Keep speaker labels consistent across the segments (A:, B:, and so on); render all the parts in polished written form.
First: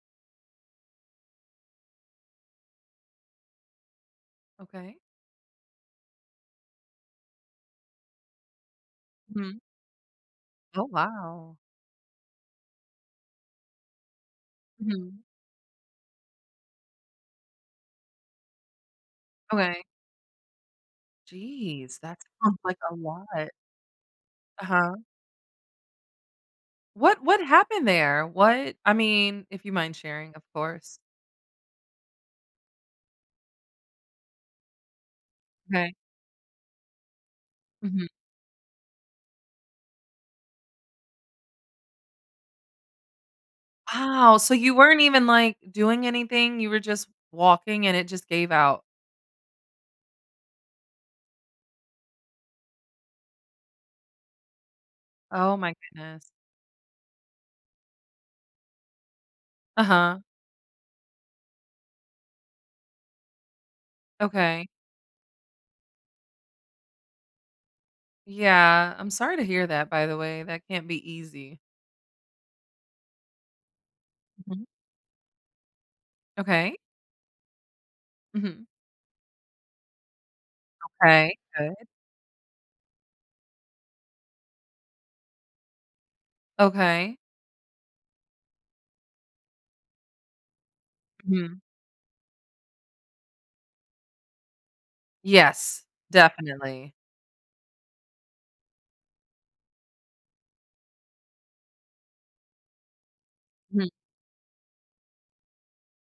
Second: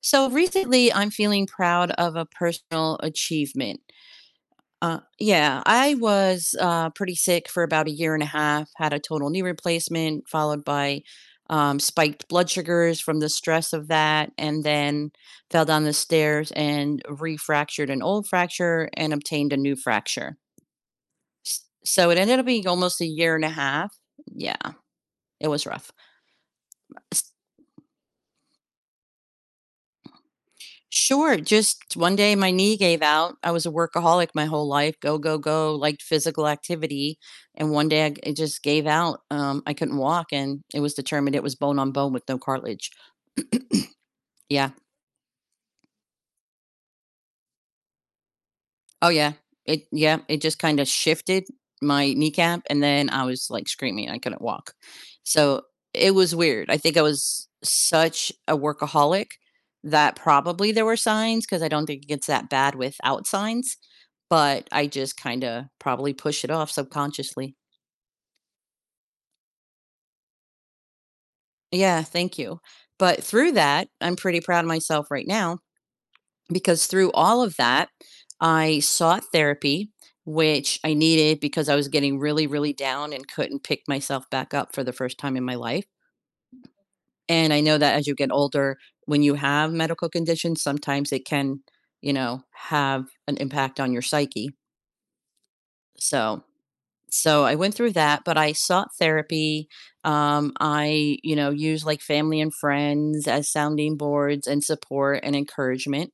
A: So recently, I'm feeling proud of a personal achievement.
B: Okay.
A: Yeah, I was pretty sick for about a year and a half, had a total knee
B: Mhm.
A: replacement, followed
B: Oh,
A: by
B: wow.
A: spiked blood sugars from the stress of that, and then
B: Mhm.
A: fell down the stairs and refractured an old fracture and obtained a new
B: Okay.
A: fracture. S-
B: Jeez,
A: So it
B: that
A: ended up
B: sounds, mhm,
A: being
B: like a
A: almost a year and a
B: lot.
A: half. Yeah,
B: Uh-huh.
A: it was rough.
B: What happened there? What I mean, if you mind sharing, of course.
A: Sure. Just one day my knee gave out. I was a workaholic my whole life. Go, go, go,
B: Okay.
A: liked physical activity. And one day
B: Mhm.
A: I g it just gave out. I couldn't walk and it was determined it was bone on bone with no cartilage.
B: Wow, so
A: Yeah.
B: you weren't even, like, doing anything, you were just walking and it just gave out.
A: Oh yeah. It yeah, it just kind of shifted my kneecap and then I was like screaming. I couldn't walk.
B: Oh
A: So
B: my
A: it
B: goodness.
A: was weird. I think I was such a workaholic that
B: Uh-huh.
A: probably there were signs because I don't think it gets that bad without signs,
B: Okay.
A: but I just kinda probably push it off subconsciously.
B: Yeah, I'm sorry to hear that, by the way, that can't be easy.
A: Yeah, thank you. But through that, I'm pretty proud
B: Mhm.
A: of myself right now
B: Okay.
A: because through all of that,
B: Mhm.
A: I sought therapy, which I
B: Okay,
A: needed because I
B: good.
A: was getting really, really down and couldn't pick myself back up for the first time in my life.
B: Okay.
A: And I know that as you get older, when you have medical conditions, sometimes it can,
B: Mhm.
A: you know, have an impact on your psyche.
B: Yes,
A: So
B: definitely.
A: So I went through that, but I sought therapy. I, you know, use like family and friends as sounding boards and support and encouragement.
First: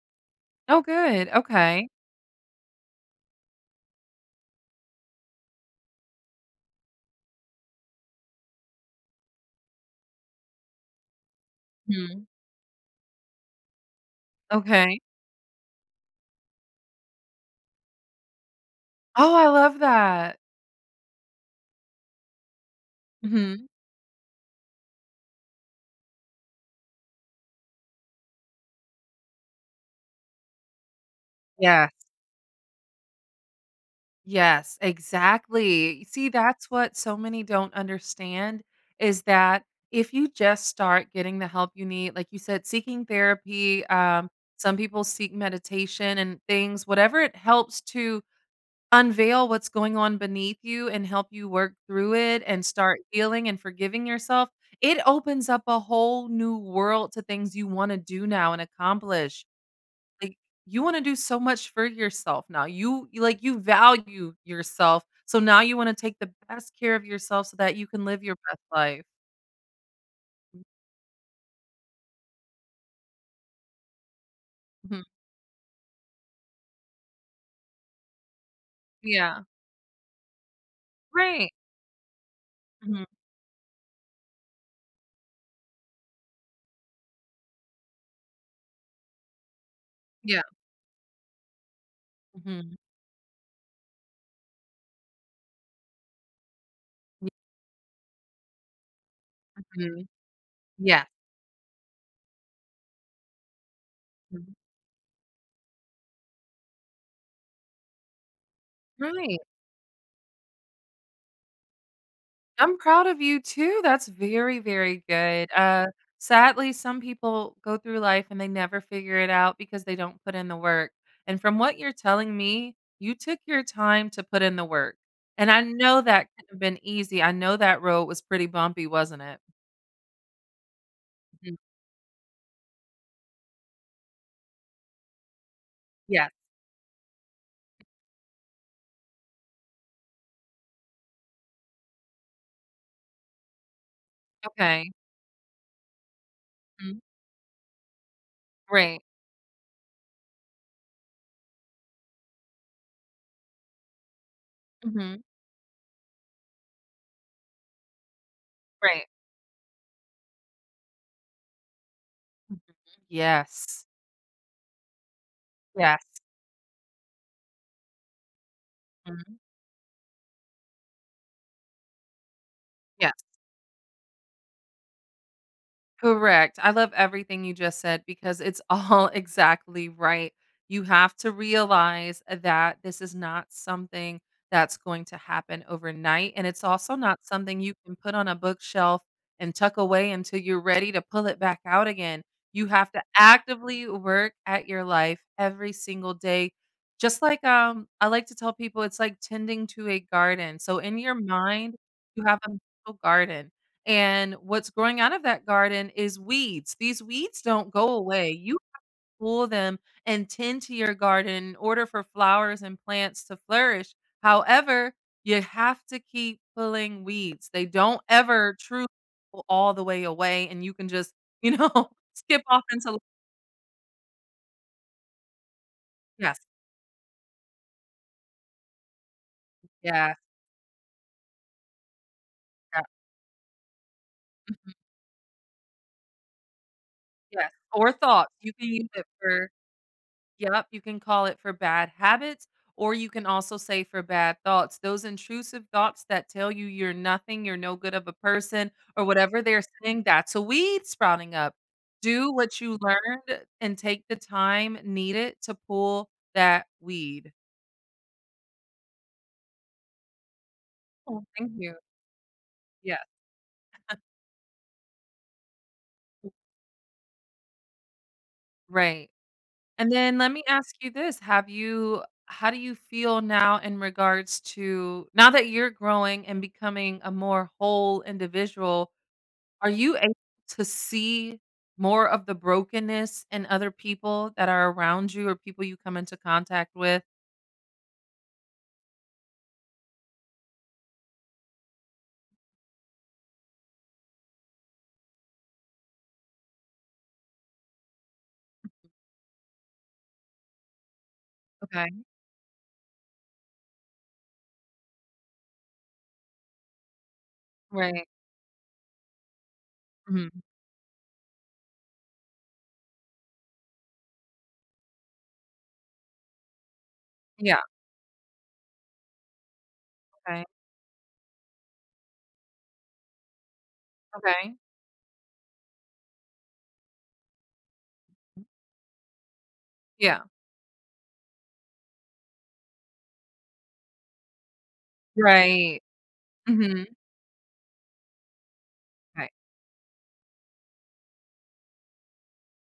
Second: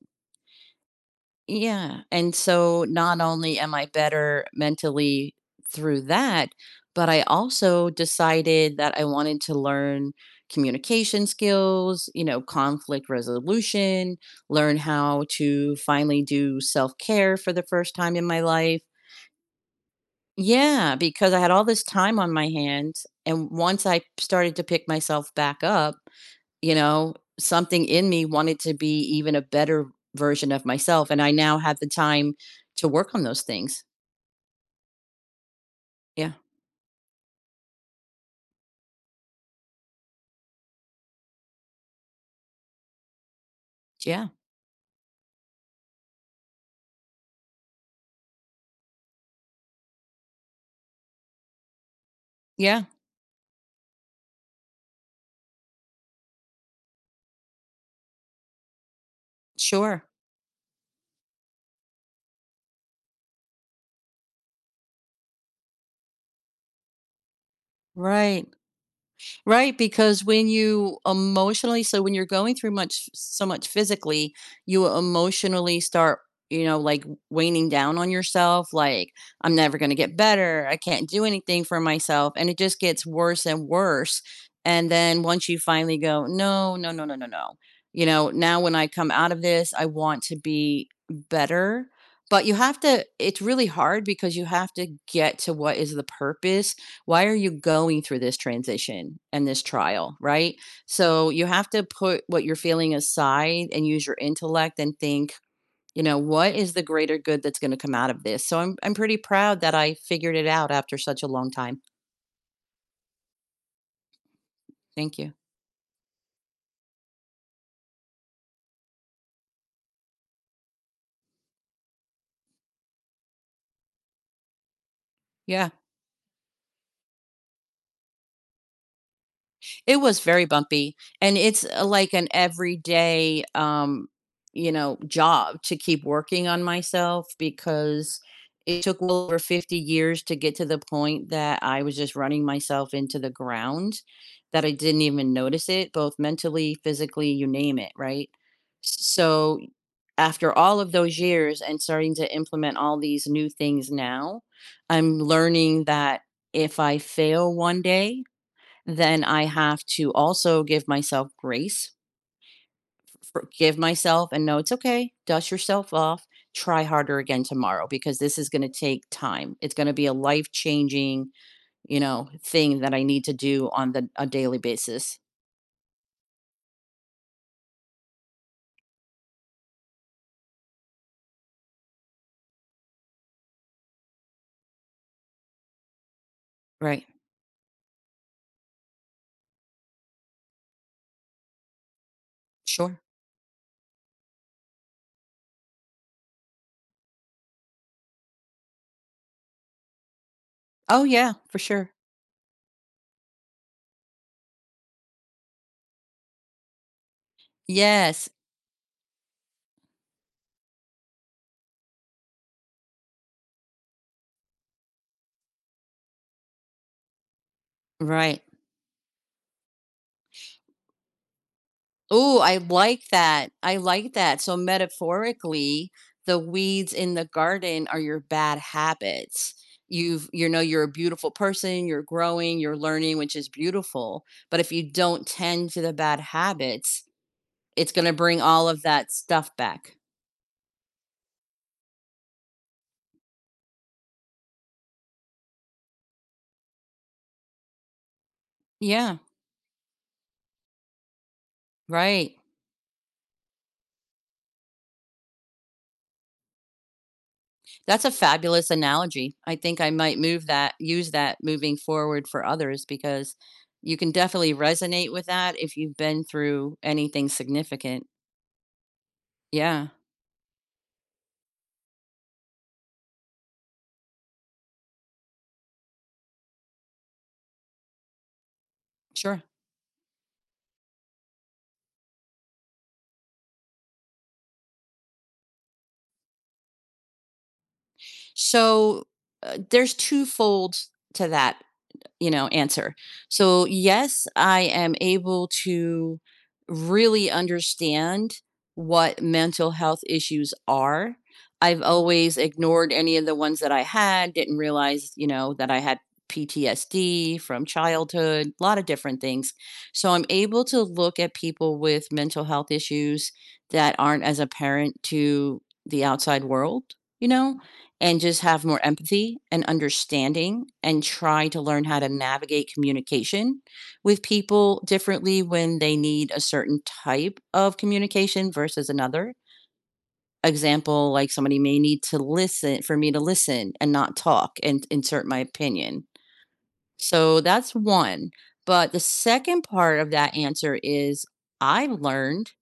B: Oh, good. Okay.
A: Yeah. And so not only am I better mentally through that, but I also decided that I wanted to learn communication skills, you
B: Mhm.
A: know, conflict resolution, learn
B: Okay.
A: how to finally do self care for the first time in my life,
B: Oh, I love that.
A: yeah, because I had all this time on my hands, and
B: Mhm.
A: once I started to pick myself back up, you know, something in me wanted to be even a better version of myself, and I now have the
B: Yes.
A: time to work on those things.
B: Yes, exactly. See,
A: Yeah,
B: that's what so many don't understand is that if you just start getting the help you need, like you said, seeking therapy,
A: yeah,
B: some people seek meditation and things, whatever it helps to unveil what's going on beneath you and help you work through it and
A: yeah,
B: start healing and forgiving yourself, it opens up a whole new world to things you wanna do now and accomplish.
A: sure,
B: Like, you wanna do so much for yourself now. You like, you value yourself, so now you wanna take the best care of yourself so that you can live your
A: right.
B: best life.
A: Right, because when you're going through much physically, you
B: Mhm.
A: emotionally start, you know, like, waning down on yourself, like,
B: Yeah.
A: "I'm never gonna get better, I can't do
B: Right.
A: anything for myself," and it just gets
B: Mhm.
A: worse and worse, and then once you finally go, "No, no, no, no, no, no," you know, "Now when I come out of this, I want to
B: Yeah.
A: be better," but you
B: Mhm.
A: have to it's really hard because you have to get to what is the purpose, why are you going through this transition and this
B: Mhm.
A: trial, right?
B: Yeah.
A: So you have to put what you're feeling aside and use your
B: Mhm.
A: intellect and think, you know, what is the greater good that's going to come out of this. So I'm pretty
B: Right.
A: proud that I figured it out after such a long time.
B: I'm proud of you too. That's very, very
A: Thank you.
B: good. Sadly, some people go through life and they never figure it out because they don't put in the work. And from what you're telling me, you took your time to put in the work. And I
A: Yeah.
B: know that couldn't have been easy. I know that road was pretty bumpy, wasn't it?
A: It was very bumpy, and
B: Mhm.
A: it's, like an everyday, you know, job to keep
B: Yes.
A: working on myself because it took well over 50 years to get to the point that I was just running myself into the ground, that I
B: Okay.
A: didn't even notice it, both mentally,
B: Mhm.
A: physically, you name it, right?
B: Right.
A: So, after all of those years and starting to implement all these new things now,
B: Hmm.
A: I'm learning that if I fail one day,
B: Great.
A: then I have to also give myself grace, forgive
B: Yes.
A: myself, and know it's okay. Dust yourself
B: Yes.
A: off. Try harder again tomorrow because this is going to take
B: Mhm.
A: time. It's going to be a life changing, you know, thing that I
B: Yeah.
A: need to do on the a daily basis.
B: Correct. I love everything you just said because it's all exactly right. You have to realize that this is not something that's going to happen overnight. And it's also
A: Right.
B: not something you can put on a bookshelf and tuck away until you're ready to pull it back out again. You have
A: Sure.
B: to actively work at your life every single day. Just like I like to tell people, it's like tending to a garden. So in
A: Oh
B: your
A: yeah, for
B: mind,
A: sure.
B: you have a mental garden and what's growing out of that garden is weeds. These weeds don't go
A: Yes.
B: away. You pull them and tend to your garden in order for flowers and plants to flourish. However, you have to keep pulling weeds. They don't
A: Right.
B: ever truly go all the way away, and you can just, you know,
A: Oh,
B: skip
A: I
B: off into.
A: like that. I like that. So metaphorically, the
B: Yes,
A: weeds in the garden are your bad habits.
B: yes,
A: You know, you're a beautiful person, you're growing, you're
B: yeah,
A: learning, which is beautiful. But if
B: mhm,
A: you don't tend to the bad habits,
B: yes,
A: it's
B: or
A: gonna
B: thoughts.
A: bring
B: You
A: all
B: can
A: of
B: use it
A: that
B: for.
A: stuff back.
B: Yep, you can call it for bad habits, or you can also say for bad thoughts. Those intrusive thoughts that tell you you're nothing, you're no good of a person, or
A: Yeah,
B: whatever they're saying, that's a weed sprouting up. Do
A: right.
B: what you learned and take the time needed to pull that weed.
A: That's a fabulous analogy. I think I might use
B: Oh,
A: that
B: thank you.
A: moving forward for others
B: Yeah,
A: because you can definitely resonate with that if you've been through anything significant.
B: right.
A: Yeah,
B: And then let me ask you this. Have you How do you feel now in regards to now that you're growing and becoming a more whole individual?
A: sure.
B: Are you able to see more of the brokenness in other people that are around you or people you come into contact with?
A: So, there's twofold to that, you know, answer. So, yes, I am able to really understand what mental health issues are. I've
B: Okay,
A: always ignored any of the ones that I had, didn't realize, you know, that I had PTSD from
B: right.
A: childhood, a lot of different things. So I'm
B: Mhm.
A: able to look at people with mental health issues that aren't as apparent to the outside world, you know?
B: Yeah,
A: And just have more empathy and
B: okay,
A: understanding and try to learn how to navigate communication with
B: okay.
A: people differently when they need a certain type of communication versus another.
B: Yeah.
A: Example, like somebody may need to listen for me to listen and not talk and insert my
B: Right.
A: opinion.
B: Mhm.
A: So that's one. But the
B: Right.
A: second part of that answer is I've learned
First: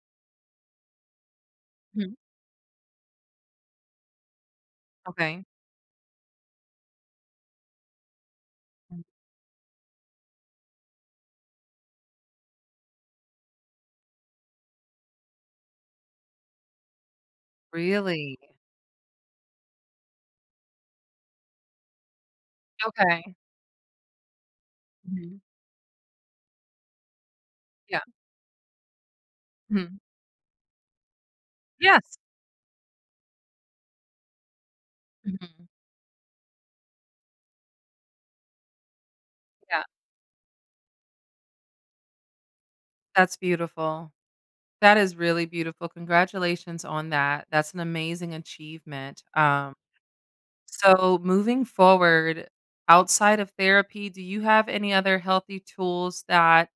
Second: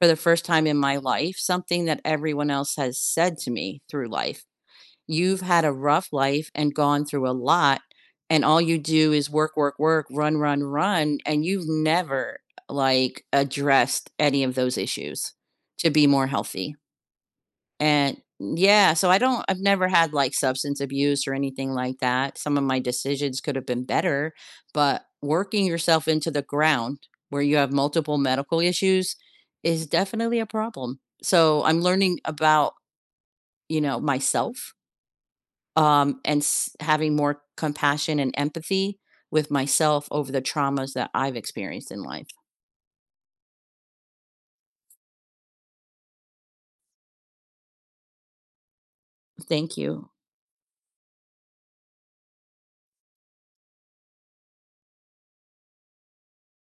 A: for the first time in my life something that
B: Mhm.
A: everyone else has said to me through life: you've
B: Okay.
A: had a rough life and gone through a lot, and all you
B: Mm,
A: do is work, work, work, run, run, run, and you've never, like, addressed any of those issues to be more healthy. And
B: really?
A: yeah, so I've never had, like, substance abuse or anything like that. Some of my
B: Okay.
A: decisions could have been better, but
B: Mhm.
A: working yourself into the ground where you have
B: Yeah.
A: multiple medical issues is
B: Mhm.
A: definitely a problem. So I'm
B: Yes.
A: learning about, you know, myself,
B: Mhm.
A: and having more compassion and empathy with
B: Yeah.
A: myself over the traumas that I've experienced in life.
B: That's beautiful. That is really beautiful. Congratulations on that. That's an amazing achievement.
A: Thank you.
B: So, moving forward, outside of therapy, do you have any other healthy tools that,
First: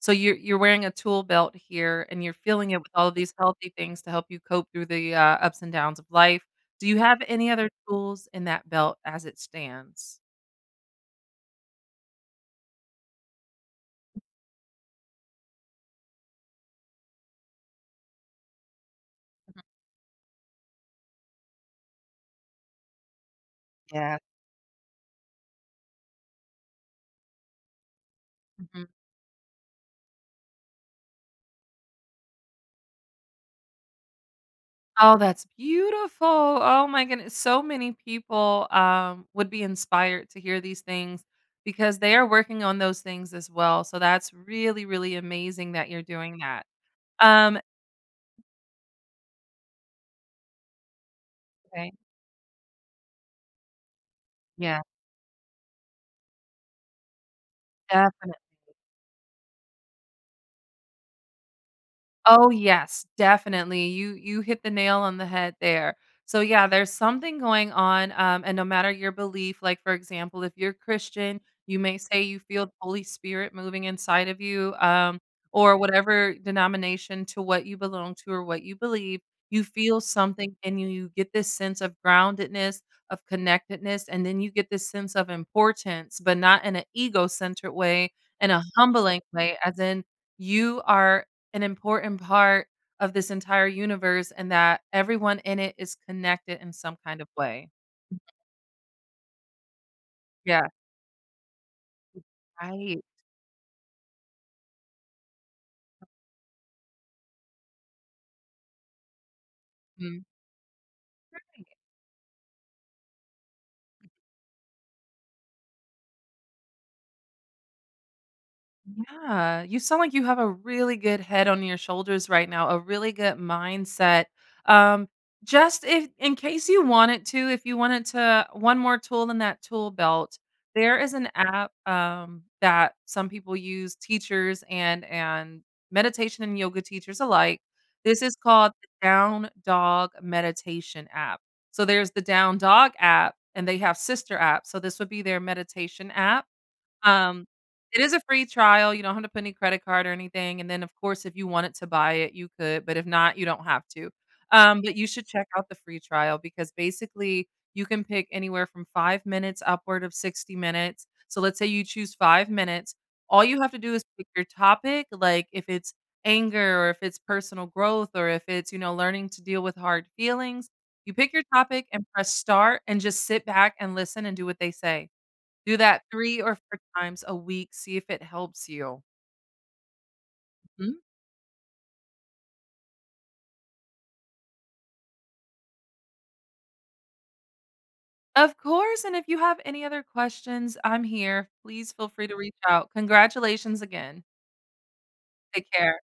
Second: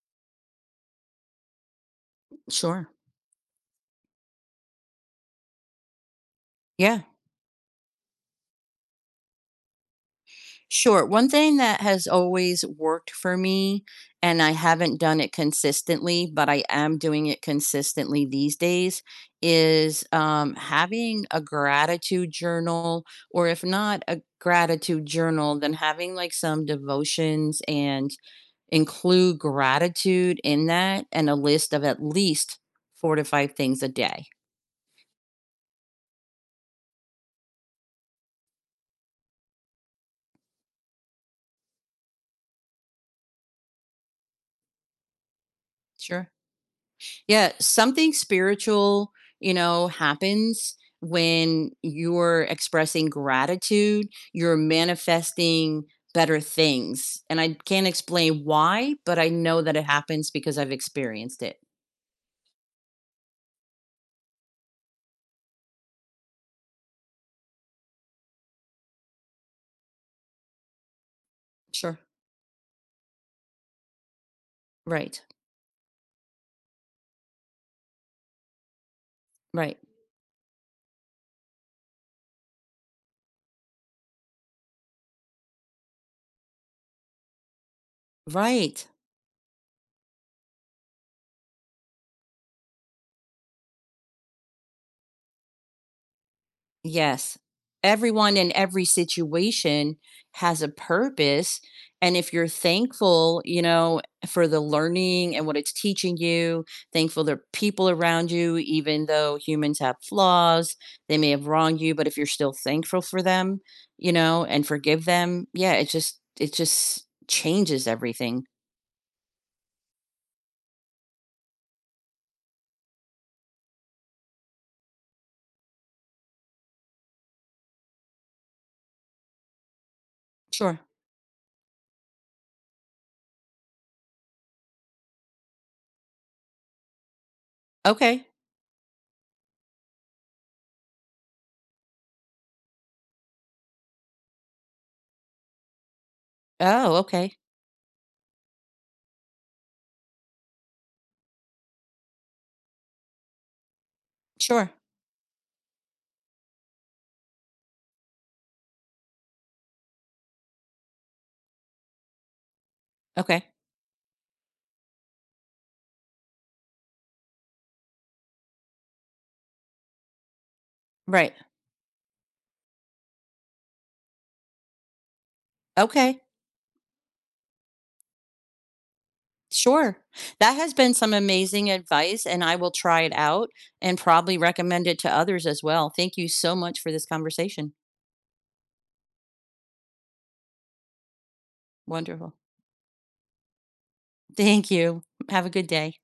B: so you're wearing a tool belt here and you're filling it
A: Sure.
B: with all of these healthy things to help you cope through the, ups and downs of life. Do you
A: Yeah,
B: have any other tools in that belt as it stands?
A: sure. One thing that has always worked for me, and I haven't done it consistently, but I am doing it consistently these days,
B: Mhm.
A: is having a gratitude journal, or if not
B: Yeah.
A: a gratitude journal, then having like some devotions and
B: Mhm.
A: include gratitude in that and a list of at least 4 to 5 things a day.
B: Oh, that's beautiful. Oh my goodness. So many people, would be inspired to hear these things because they are working on those things as well. So that's really, really amazing that you're
A: Sure.
B: doing that.
A: Yeah.
B: Um
A: Something spiritual, you know, happens when
B: Okay.
A: you're expressing gratitude, you're
B: Yeah,
A: manifesting better things. And I can't
B: definitely.
A: explain why, but I know that it happens because I've experienced it.
B: Oh, yes, definitely. You hit the nail on the head there. So, yeah, there's something going on, and no matter your belief, like, for example, if you're Christian, you
A: Sure.
B: may say you feel the Holy Spirit moving inside of you,
A: Right.
B: or whatever denomination to what you belong to or what you believe, you
A: Right.
B: feel something and you get this sense of groundedness, of connectedness, and then you get this sense of importance, but not in an ego-centered way, in a
A: Right.
B: humbling way, as in you are an important part of this entire universe and that everyone in it is connected in some kind of
A: Yes.
B: way.
A: Everyone in every situation has a
B: Yeah,
A: purpose, and if you're
B: right.
A: thankful, you know, for the learning and what it's teaching you, thankful the people around you, even though humans have
B: Mm.
A: flaws, they may have wronged you, but if you're still thankful for them, you know, and forgive them, yeah, it just changes everything.
B: Yeah, you sound like you have a really good head on your shoulders right now, a really good mindset. Um, just if in case you wanted to, if you wanted to one more tool in that tool belt,
A: Sure.
B: there is an app that some people use, teachers and meditation and yoga teachers alike. This
A: Okay.
B: is called the Down Dog Meditation app. So there's the Down Dog app, and they have sister apps. So this would be their meditation app.
A: Oh, okay.
B: um, it is a free trial, you don't have to put any credit card or anything, and then, of course, if you wanted to buy it, you could, but if not, you don't have to.
A: Sure.
B: But you should check out the free trial because basically you can pick anywhere from 5 minutes upward of 60 minutes. So let's say you choose 5 minutes. All
A: Okay.
B: you have to do is pick your topic, like if it's anger or if it's personal growth or if it's, you know, learning to deal with hard feelings. You pick
A: Right.
B: your topic and press start and just sit back and listen and do what they say. Do that
A: Okay.
B: 3 or 4 times a week, see if it helps you.
A: Sure. That has
B: Mhm.
A: been some amazing advice, and I will try it out and probably recommend it to others as well. Thank you so much for this conversation.
B: Of course, and if you have any other questions, I'm here. Please feel free
A: Wonderful.
B: to reach out. Congratulations again.
A: Thank you. Have a good
B: Take
A: day.
B: care.